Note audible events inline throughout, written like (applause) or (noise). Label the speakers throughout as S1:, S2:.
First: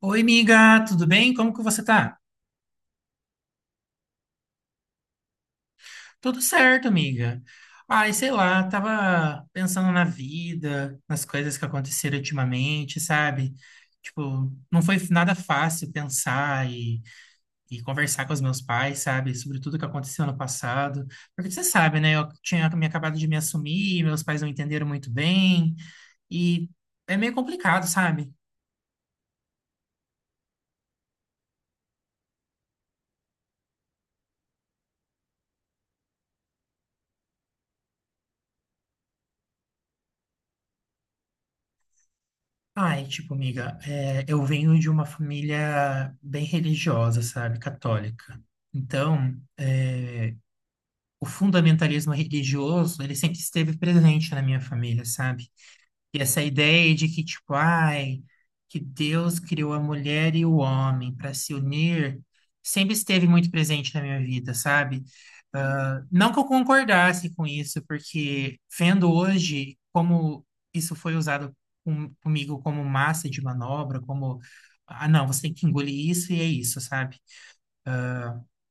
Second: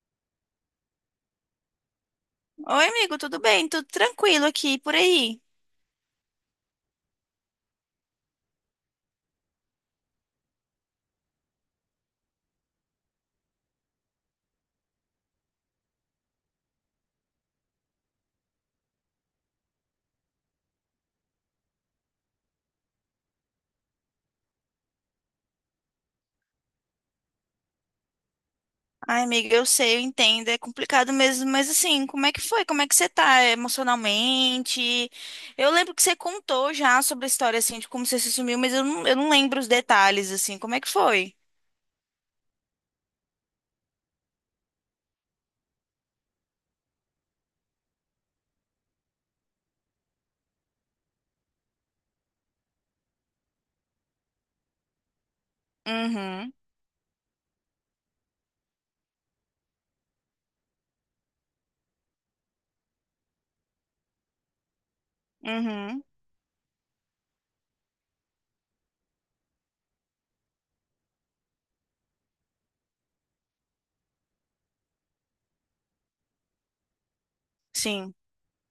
S1: Oi, amiga, tudo bem? Como que você tá?
S2: Oi, amigo, tudo bem? Tudo tranquilo aqui por aí?
S1: Tudo certo, amiga. Ai, sei lá, tava pensando na vida, nas coisas que aconteceram ultimamente, sabe? Tipo, não foi nada fácil pensar e conversar com os meus pais, sabe? Sobre tudo que aconteceu no passado. Porque você sabe, né? Eu tinha me acabado de me assumir, meus pais não entenderam muito bem, e é meio complicado, sabe?
S2: Ai, amiga, eu sei, eu entendo, é complicado mesmo, mas assim, como é que foi? Como é que você tá emocionalmente? Eu lembro que você contou já sobre a história, assim, de como você se sumiu, mas eu não lembro os detalhes, assim, como é que foi?
S1: Ai, tipo, amiga, eu venho de uma família bem religiosa, sabe, católica. Então, o fundamentalismo religioso, ele sempre esteve presente na minha família, sabe? E essa
S2: Uhum,
S1: ideia de que, tipo, ai, que Deus criou a mulher e o homem para se unir, sempre esteve muito presente na minha vida, sabe? Ah,
S2: uhum,
S1: não que eu concordasse com isso, porque vendo hoje como isso foi usado comigo como massa de manobra, como, ah, não, você tem que engolir isso e é isso, sabe?
S2: sim,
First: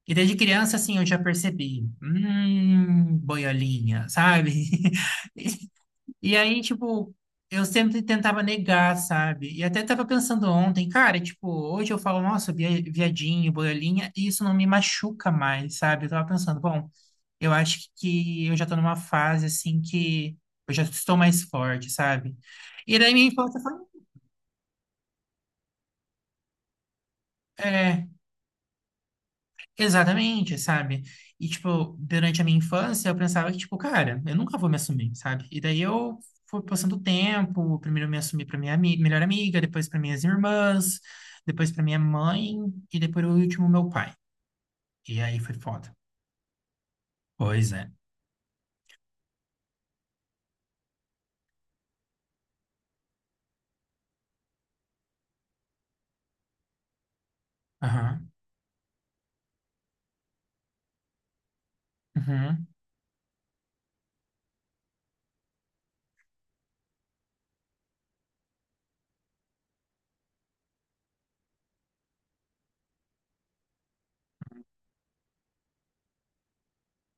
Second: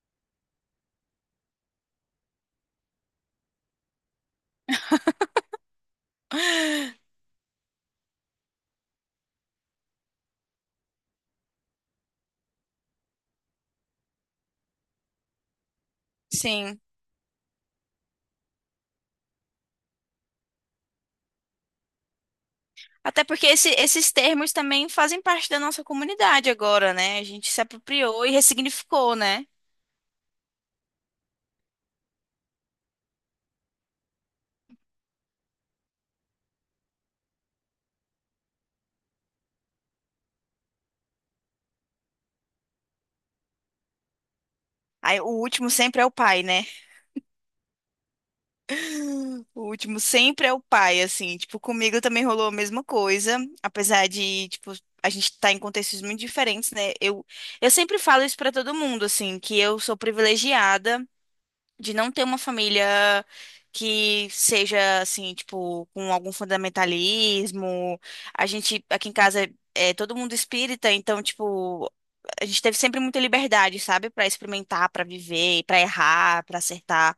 S1: E desde criança, assim, eu já percebi, boiolinha, sabe? (laughs) E aí, tipo,
S2: (gasps)
S1: eu sempre tentava negar, sabe? E até tava pensando ontem, cara, tipo, hoje eu falo, nossa, viadinho, boiolinha, e isso não me machuca mais, sabe? Eu tava pensando,
S2: sim.
S1: bom, eu acho que eu já tô numa fase, assim, que eu já estou mais forte, sabe? E daí
S2: Até
S1: minha
S2: porque
S1: infância foi.
S2: esses termos também fazem parte da nossa comunidade agora, né? A gente se
S1: é,
S2: apropriou e ressignificou, né?
S1: Exatamente, sabe? E, tipo, durante a minha infância, eu pensava que, tipo, cara, eu nunca vou me assumir, sabe? E daí eu fui passando o tempo, primeiro eu me assumi pra minha melhor amiga, depois pra minhas irmãs, depois pra minha mãe, e depois o último, meu pai. E
S2: Aí, o
S1: aí foi
S2: último
S1: foda.
S2: sempre é o pai, né?
S1: Pois é.
S2: O último sempre é o pai, assim, tipo, comigo também rolou a mesma coisa, apesar de, tipo, a gente tá em contextos muito diferentes, né? Eu sempre falo
S1: Aham.
S2: isso pra todo mundo, assim, que eu sou privilegiada de não ter uma
S1: Uhum.
S2: família que seja, assim, tipo, com algum fundamentalismo. A gente, aqui em casa, é todo mundo espírita, então, tipo, a gente teve sempre muita liberdade, sabe? Pra experimentar, pra viver, pra errar, pra acertar.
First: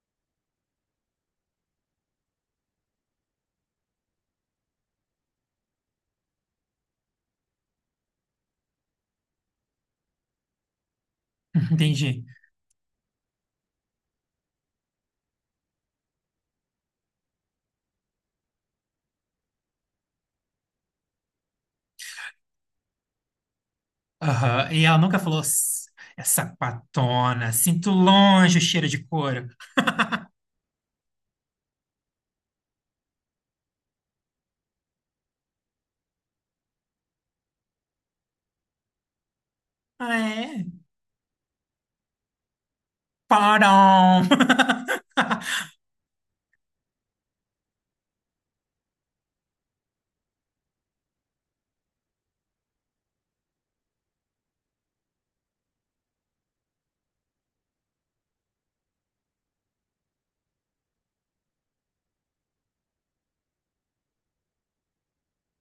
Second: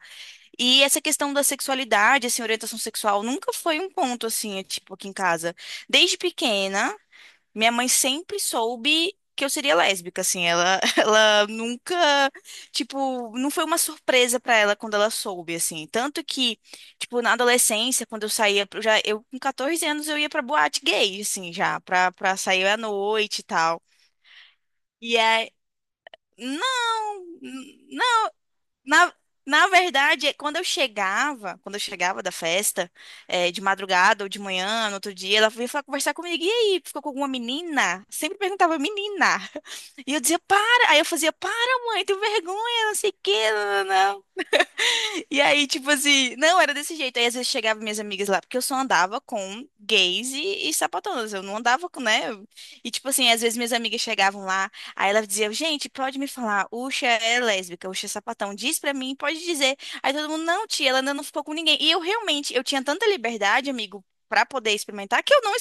S2: E essa questão da sexualidade, assim, orientação sexual, nunca foi um ponto, assim, é, tipo, aqui em casa. Desde pequena, minha mãe sempre soube que eu seria lésbica, assim, ela, (laughs) ela
S1: (laughs)
S2: nunca,
S1: Entendi.
S2: tipo, não foi uma surpresa pra ela quando ela soube, assim. Tanto que, tipo, na adolescência, quando eu saía, eu com 14 anos, eu ia pra boate gay, assim, já, pra sair à noite e tal.
S1: Aham. E ela
S2: E
S1: nunca falou,
S2: aí,
S1: É
S2: não,
S1: sapatona, sinto longe o cheiro de
S2: na,
S1: couro."
S2: na verdade, é quando eu chegava da festa, de madrugada ou de manhã, no outro dia, ela vinha conversar comigo. E aí, ficou com alguma menina? Sempre perguntava, menina. (laughs) E
S1: Ah,
S2: eu dizia,
S1: é?
S2: para. Aí eu fazia, para, mãe, tenho vergonha, não sei o quê.
S1: Parão!
S2: E
S1: (laughs)
S2: aí, tipo assim, não, era desse jeito. Aí às vezes chegava minhas amigas lá, porque eu só andava com gays e sapatonas. Eu não andava com, né? E tipo assim, às vezes minhas amigas chegavam lá, aí ela dizia, gente, pode me falar, Uxa é lésbica, Uxa é sapatão, diz pra mim, pode dizer. Aí todo mundo, não, tia, ela ainda não ficou com ninguém. E eu realmente, eu tinha tanta liberdade, amigo, pra poder experimentar, que eu não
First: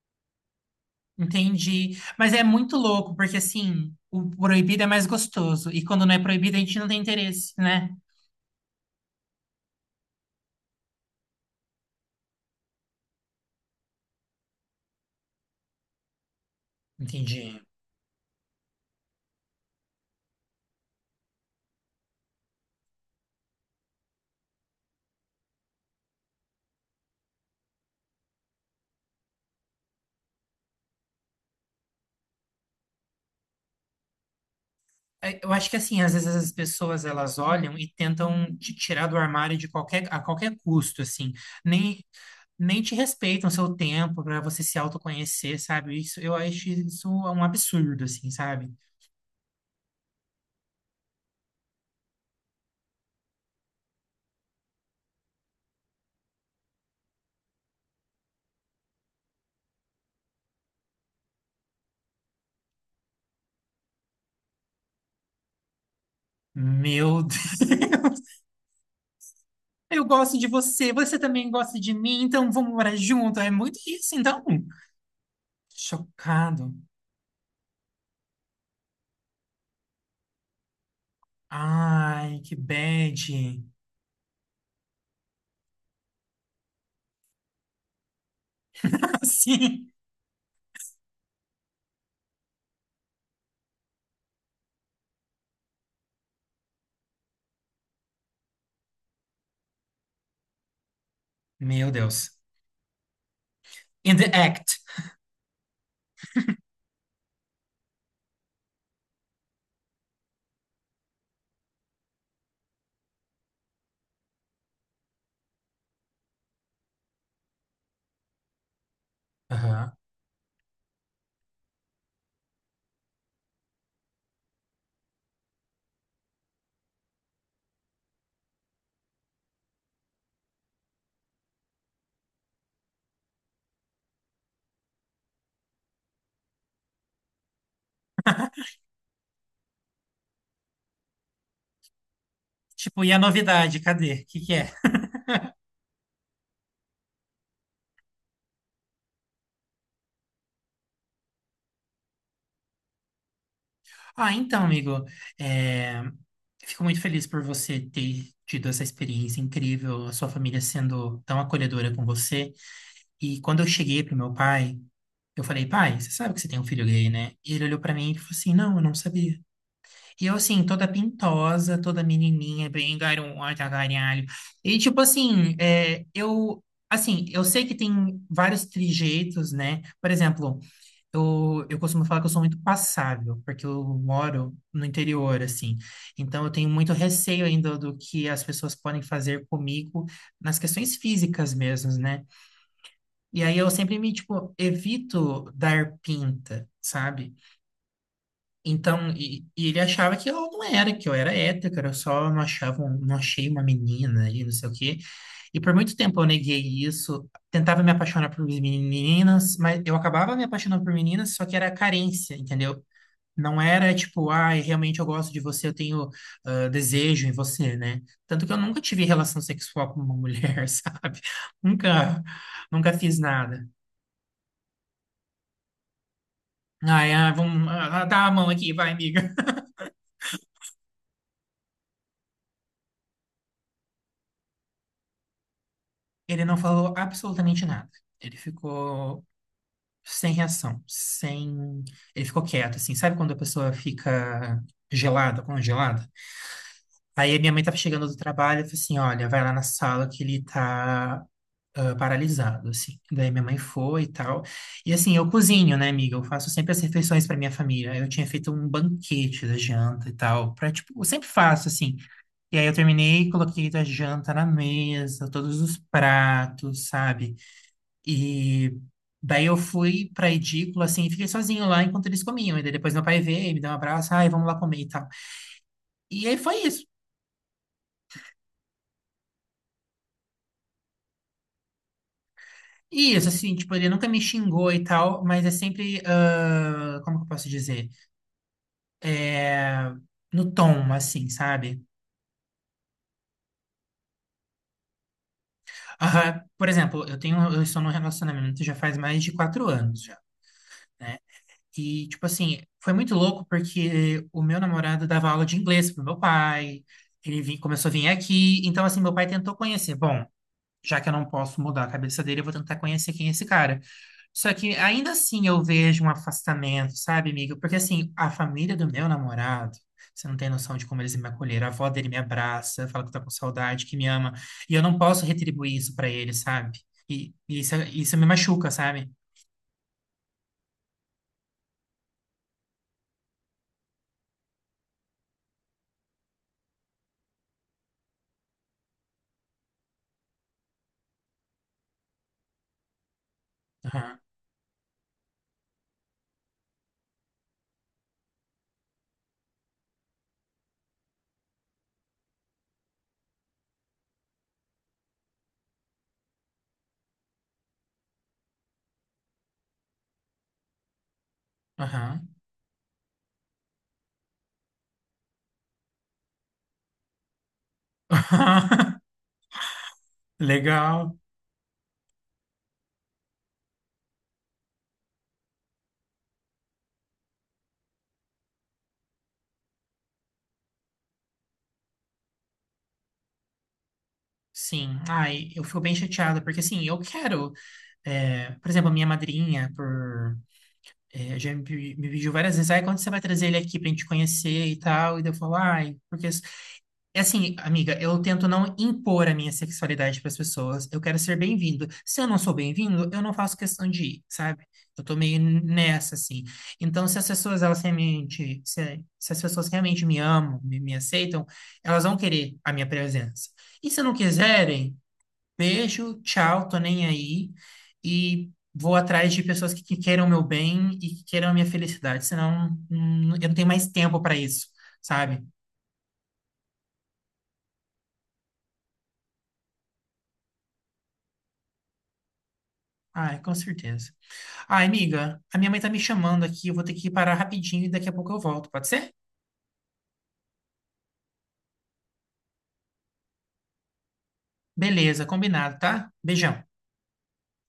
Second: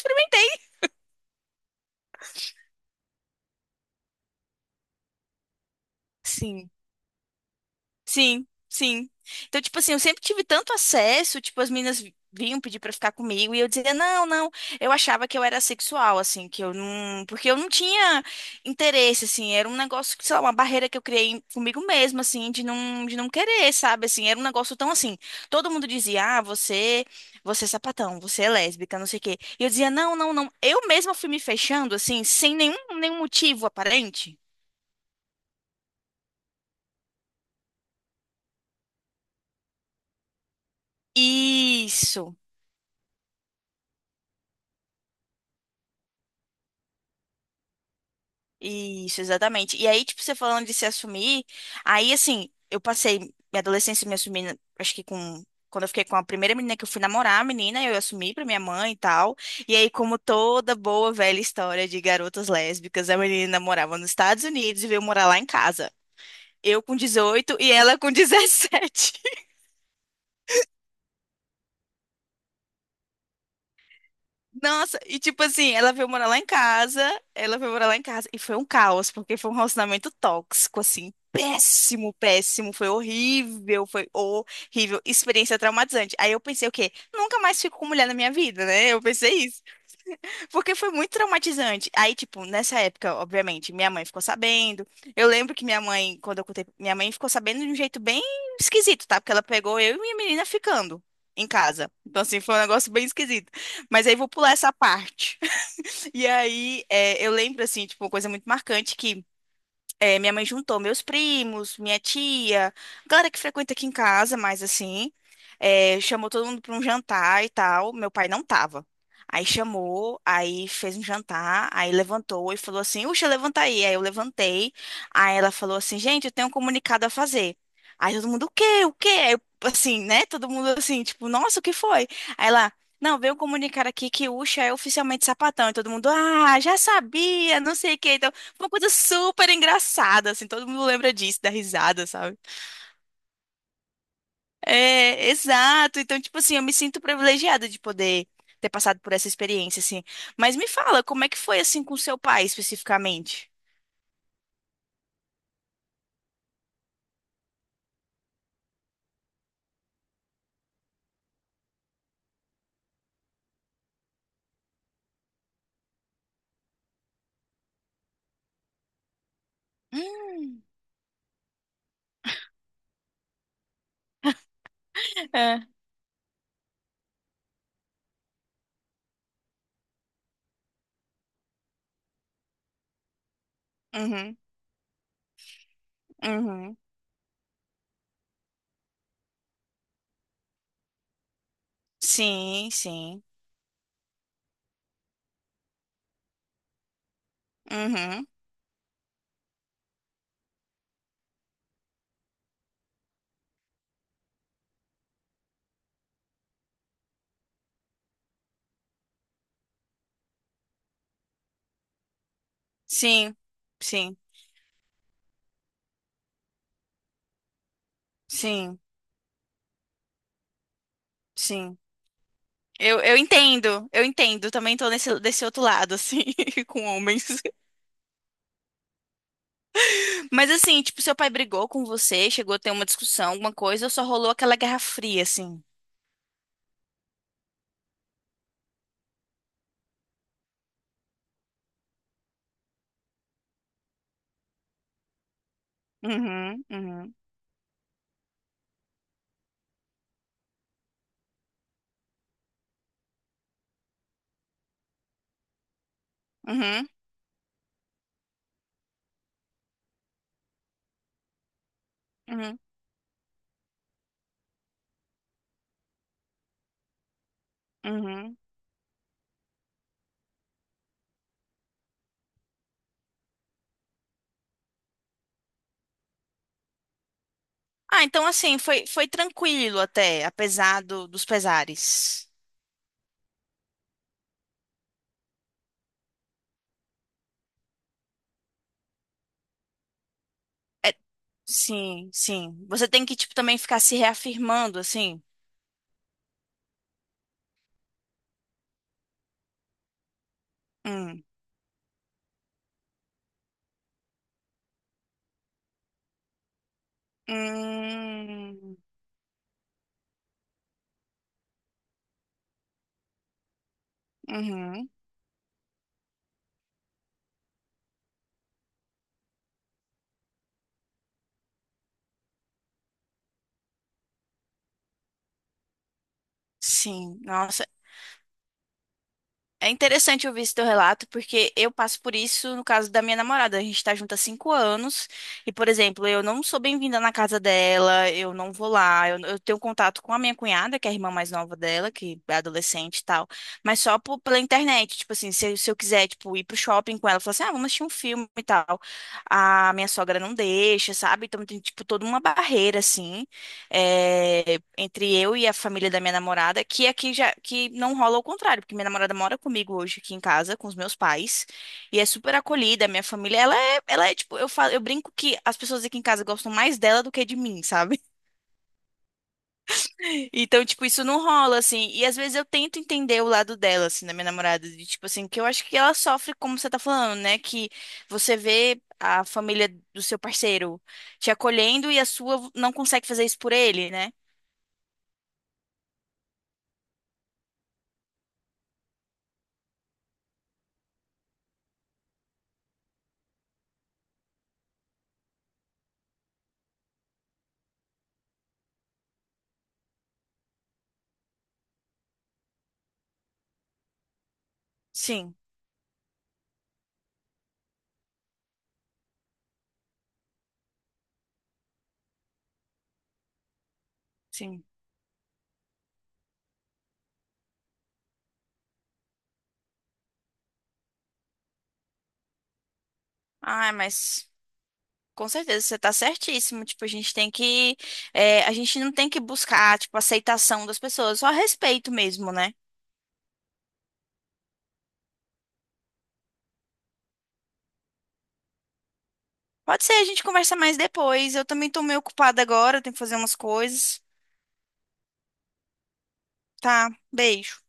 S1: Entendi. Mas é muito louco, porque assim, o proibido é mais gostoso. E quando não é proibido, a
S2: experimentei.
S1: gente não tem interesse, né?
S2: Sim, sim. Então, tipo assim, eu sempre tive tanto acesso, tipo, as meninas vinham pedir pra ficar comigo e eu dizia, não, não. Eu achava que eu era sexual, assim, que eu não. Porque eu
S1: Entendi.
S2: não tinha interesse, assim. Era um negócio, que, sei lá, uma barreira que eu criei comigo mesma, assim, de não querer, sabe? Assim, era um negócio tão assim. Todo mundo dizia, ah, você é sapatão, você é lésbica, não sei o quê. E eu dizia, não, não, não. Eu mesma fui me fechando, assim, sem nenhum motivo aparente.
S1: É, eu acho que assim, às vezes as pessoas elas olham e tentam te tirar do armário de qualquer, a qualquer custo, assim. Nem,
S2: Isso.
S1: nem te respeitam o seu tempo para você se autoconhecer, sabe? Isso, eu acho isso um absurdo, assim, sabe?
S2: Isso, exatamente. E aí, tipo, você falando de se assumir, aí, assim, eu passei minha adolescência me assumindo, acho que com. Quando eu fiquei com a primeira menina que eu fui namorar, a menina, eu assumi pra minha mãe e tal. E aí, como toda boa velha história de garotas lésbicas, a menina morava nos Estados Unidos e veio morar lá em casa. Eu com
S1: Meu Deus.
S2: 18 e ela
S1: (laughs)
S2: com (laughs) 17.
S1: Eu gosto de você, você também gosta de mim, então vamos morar junto. É muito isso, então.
S2: Nossa, e tipo assim, ela veio morar lá em
S1: Chocado.
S2: casa, ela veio morar lá em casa, e foi um caos, porque foi um relacionamento tóxico, assim, péssimo,
S1: Ai, que
S2: péssimo,
S1: bad.
S2: foi horrível, experiência traumatizante. Aí eu pensei o quê? Nunca mais fico com mulher na minha vida, né? Eu
S1: (laughs)
S2: pensei isso.
S1: Sim.
S2: Porque foi muito traumatizante. Aí, tipo, nessa época, obviamente, minha mãe ficou sabendo. Eu lembro que minha mãe, quando eu contei, minha mãe ficou sabendo de um jeito bem esquisito, tá? Porque ela pegou eu e minha menina ficando em
S1: Meu
S2: casa. Então,
S1: Deus.
S2: assim, foi um negócio bem esquisito. Mas aí
S1: In
S2: vou
S1: the
S2: pular essa
S1: act.
S2: parte. (laughs) E aí, eu lembro, assim, tipo, uma coisa muito marcante que é, minha mãe juntou meus primos, minha tia, galera que frequenta aqui em casa, mas assim, chamou todo mundo para um jantar e tal. Meu pai não tava. Aí
S1: Aham.
S2: chamou, aí fez um jantar, aí levantou e falou assim: Uxa, levanta aí. Aí eu levantei. Aí ela falou assim: Gente, eu tenho um comunicado a fazer. Aí todo mundo: O quê? O quê? Aí, eu, assim, né? Todo mundo assim, tipo, nossa, o que foi? Aí ela. Não, veio um comunicar aqui que Uxa é oficialmente sapatão. E todo mundo, ah, já sabia, não sei o que. Uma coisa super engraçada, assim, todo mundo lembra disso, da risada, sabe?
S1: Tipo, e a novidade? Cadê? O que que é?
S2: É, exato. Então, tipo assim, eu me sinto privilegiada de poder ter passado por essa experiência, assim. Mas me fala, como é que foi, assim, com seu pai, especificamente?
S1: Ah, então, amigo, é, fico muito feliz por você ter tido essa experiência incrível, a sua família sendo tão acolhedora com você. E quando eu cheguei pro meu pai, eu falei, pai, você sabe que você tem um filho gay, né? E ele olhou pra mim e falou assim, não, eu não sabia. E eu,
S2: Hum,
S1: assim, toda pintosa, toda menininha, bem garota, garalho. E, tipo assim,
S2: é.
S1: eu... Assim, eu sei que tem vários trejeitos, né? Por exemplo, eu costumo falar que eu sou muito passável, porque eu
S2: Uhum,
S1: moro no interior, assim. Então, eu tenho
S2: uhum.
S1: muito receio ainda do que as pessoas podem fazer comigo nas questões físicas mesmo, né?
S2: Sim, sim.
S1: E aí, eu sempre me, tipo, evito dar pinta, sabe?
S2: Uhum.
S1: Então, e ele achava que eu não era, que eu era hétero, que eu só não achava, não achei uma menina e não sei o quê. E por muito tempo eu neguei isso, tentava me apaixonar por meninas, mas eu acabava me apaixonando por meninas, só que era carência, entendeu?
S2: Sim,
S1: Não era
S2: sim,
S1: tipo, ai, realmente eu gosto de você, eu tenho desejo em você, né? Tanto que eu nunca
S2: sim,
S1: tive relação sexual com uma mulher, (laughs) sabe?
S2: sim.
S1: Nunca, nunca
S2: Eu
S1: fiz nada.
S2: entendo, eu entendo. Também tô nesse, desse outro lado, assim, (laughs) com
S1: Ai,
S2: homens.
S1: ah, vamos, dá a mão aqui, vai, amiga.
S2: Mas assim, tipo, seu pai brigou com você, chegou a ter uma discussão, alguma coisa, ou só rolou aquela guerra fria, assim?
S1: Ele não falou absolutamente nada. Ele ficou sem reação, sem. Ele ficou quieto, assim. Sabe quando a pessoa fica gelada, congelada?
S2: Uhum, uhum,
S1: Aí a minha mãe tava chegando do trabalho e falou assim: olha, vai lá na sala que ele tá. Paralisado, assim. Daí minha mãe foi e tal. E assim, eu cozinho, né, amiga? Eu faço sempre as
S2: uhum,
S1: refeições para minha família. Eu tinha feito um banquete da janta e tal, para tipo, eu sempre faço assim. E
S2: uhum,
S1: aí eu terminei, coloquei a janta na mesa, todos os pratos, sabe?
S2: uhum.
S1: E daí eu fui pra edícula, assim, e fiquei sozinho lá enquanto eles comiam. E daí depois meu pai veio, me deu um abraço, ai, vamos lá comer e tal. E aí foi isso.
S2: Ah, então assim, foi tranquilo até, apesar dos pesares.
S1: E isso, assim, tipo, ele nunca me xingou e tal, mas é sempre, ah, como que eu posso dizer? É, no tom,
S2: É,
S1: assim, sabe?
S2: sim, sim. Você tem que, tipo, também ficar se reafirmando, assim.
S1: Aham. Por exemplo, eu estou num relacionamento já faz mais de 4 anos já, né?
S2: Hum,
S1: E, tipo assim, foi muito louco porque o meu namorado dava aula de inglês pro meu pai, ele começou a vir aqui,
S2: hum,
S1: então, assim, meu pai tentou conhecer. Bom, já que eu não posso mudar a cabeça dele, eu vou tentar conhecer quem é esse cara. Só que
S2: uhum.
S1: ainda assim eu vejo um afastamento, sabe, amigo? Porque assim, a família do meu namorado, você não tem noção de como eles me acolheram. A avó dele me abraça, fala que tá com saudade, que me ama. E eu não posso retribuir isso pra ele, sabe?
S2: Sim,
S1: E
S2: nossa,
S1: isso, isso me machuca, sabe?
S2: é interessante ouvir esse teu relato, porque eu passo por isso no caso da minha namorada. A gente tá junto há 5 anos e, por exemplo, eu não sou bem-vinda na casa dela, eu não vou lá, eu tenho contato com a minha cunhada, que é a irmã mais nova dela, que é adolescente e tal, mas só
S1: Aham,
S2: pela internet. Tipo assim, se eu quiser, tipo, ir pro shopping com ela, falar assim, ah, vamos assistir um filme e tal. A minha sogra não deixa, sabe? Então tem, tipo, toda uma barreira, assim é, entre eu e a família da minha namorada, que aqui já que não rola o contrário, porque minha namorada mora comigo hoje aqui em casa com os meus pais e é
S1: aham.
S2: super acolhida. Minha família, ela é tipo, eu falo, eu brinco que as pessoas aqui em casa gostam mais dela do que de mim, sabe? (laughs)
S1: (laughs)
S2: Então, tipo, isso
S1: Legal.
S2: não rola assim. E às vezes eu tento entender o lado dela, assim, da minha namorada, de tipo assim, que eu acho que ela sofre como você tá falando, né? Que você vê a família do seu parceiro te acolhendo e a sua não consegue fazer isso por ele, né?
S1: Sim. Ai, eu fico bem chateada, porque assim, eu quero. Por exemplo, a minha madrinha, por já me, me pediu várias vezes, aí quando você vai trazer ele aqui pra gente conhecer e tal, e daí eu falo, ai, porque... É assim, amiga, eu tento não impor a minha sexualidade pras pessoas, eu quero ser bem-vindo. Se eu não sou bem-vindo, eu não faço questão de ir, sabe? Eu tô
S2: Sim,
S1: meio nessa, assim. Então, se as pessoas, elas realmente, se as pessoas realmente me amam, me aceitam, elas vão querer a minha presença. E se não
S2: sim.
S1: quiserem, beijo, tchau, tô nem aí. E vou atrás de pessoas que queiram o meu bem e que queiram a minha felicidade, senão eu não tenho
S2: Ai,
S1: mais tempo
S2: mas
S1: para isso,
S2: com
S1: sabe?
S2: certeza você tá certíssimo. Tipo, a gente tem que. A gente não tem que buscar, tipo, aceitação das pessoas, só respeito mesmo, né?
S1: Ai, com certeza. Ai, amiga, a minha mãe tá me chamando aqui, eu vou ter que parar rapidinho e daqui a pouco eu volto, pode ser?
S2: Pode ser, a gente conversa mais depois. Eu também tô meio ocupada agora, tenho que fazer umas coisas.
S1: Beleza, combinado, tá? Beijão.
S2: Tá, beijo.